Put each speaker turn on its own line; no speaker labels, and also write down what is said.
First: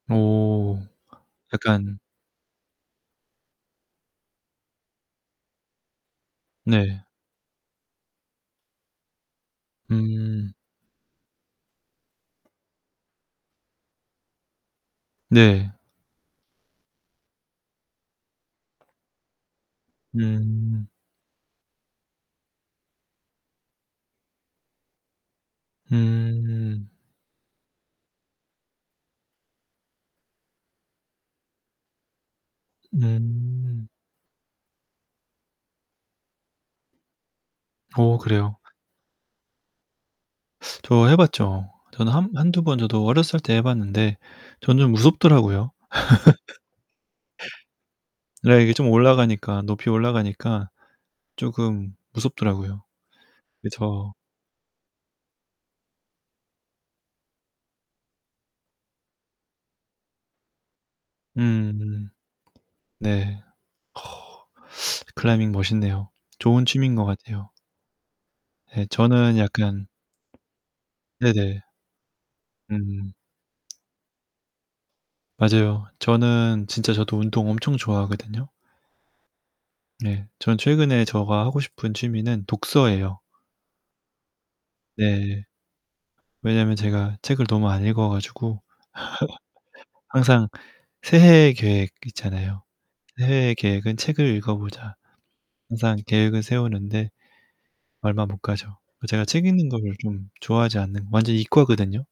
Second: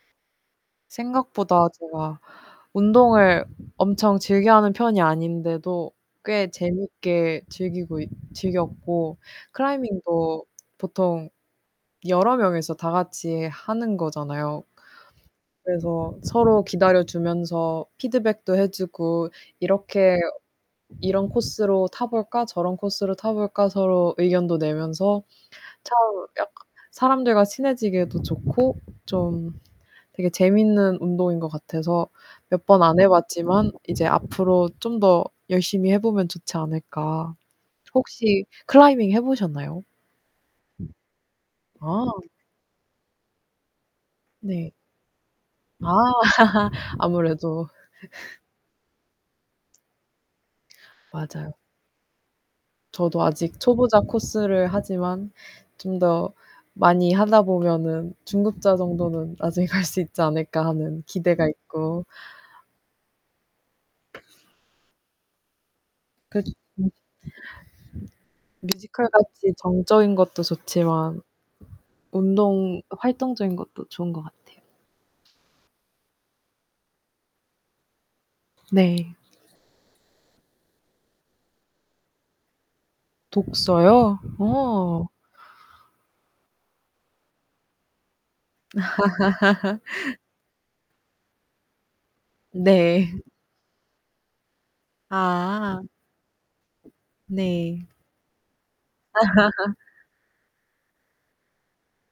어.
생각보다
약간
제가 운동을 엄청 즐겨 하는 편이 아닌데도 꽤
네.
재밌게 즐기고 있 즐겼고 클라이밍도
음.
보통 여러 명이서 다 같이 하는 거잖아요.
네.
그래서 서로 기다려 주면서 피드백도 해 주고 이렇게
음.
"이런 코스로 타 볼까? 저런 코스로 타 볼까?" 서로 의견도 내면서 참 약
음.
사람들과 친해지기에도 좋고 좀 되게 재밌는 운동인 것 같아서 몇 번 안 해 봤지만
음.
이제 앞으로 좀 더 열심히 해 보면 좋지 않을까.
어
혹시
그래요.
클라이밍 해 보셨나요?
저 해 봤죠.
아.
저는 한 1, 2 번 저도 어렸을 때 해 봤는데
네.
저는 좀 무섭더라고요.
아. 아무래도.
네. 이게 좀 올라가니까 높이 올라가니까
맞아요.
쪼금 무섭더라고요.
저도 아직 초보자
그쵸.
코스를 하지만 '좀 더 많이 하다 보면은 중급자 정도는 나중에 갈 수 있지 않을까?' 하는 기대가 있고
음. 네. 클라이밍 멋있네요.
그죠.
좋은
음.
취미인 것 같아요. 네. 저는
뮤지컬같이
약간
정적인 것도 좋지만
네네.
운동
음.
활동적인 것도 좋은 것 같아요.
맞아요. 저는 진짜 저도 운동 엄청 좋아하거든요.
네.
예. 저는 최근에 제가 하고 싶은 취미는 독서예요.
독서요? 어.
네. 왜냐면 제가 책을 너무 안 읽어 가지고 항상 새해의 계획 있잖아요.
네.
새해의 계획은 책을 읽어 보자.
아.
항상 계획을 세우는데
네.
얼마 못 가죠. 제가 책 읽는 거를 좀 좋아하지 않는 완전 이과거든요?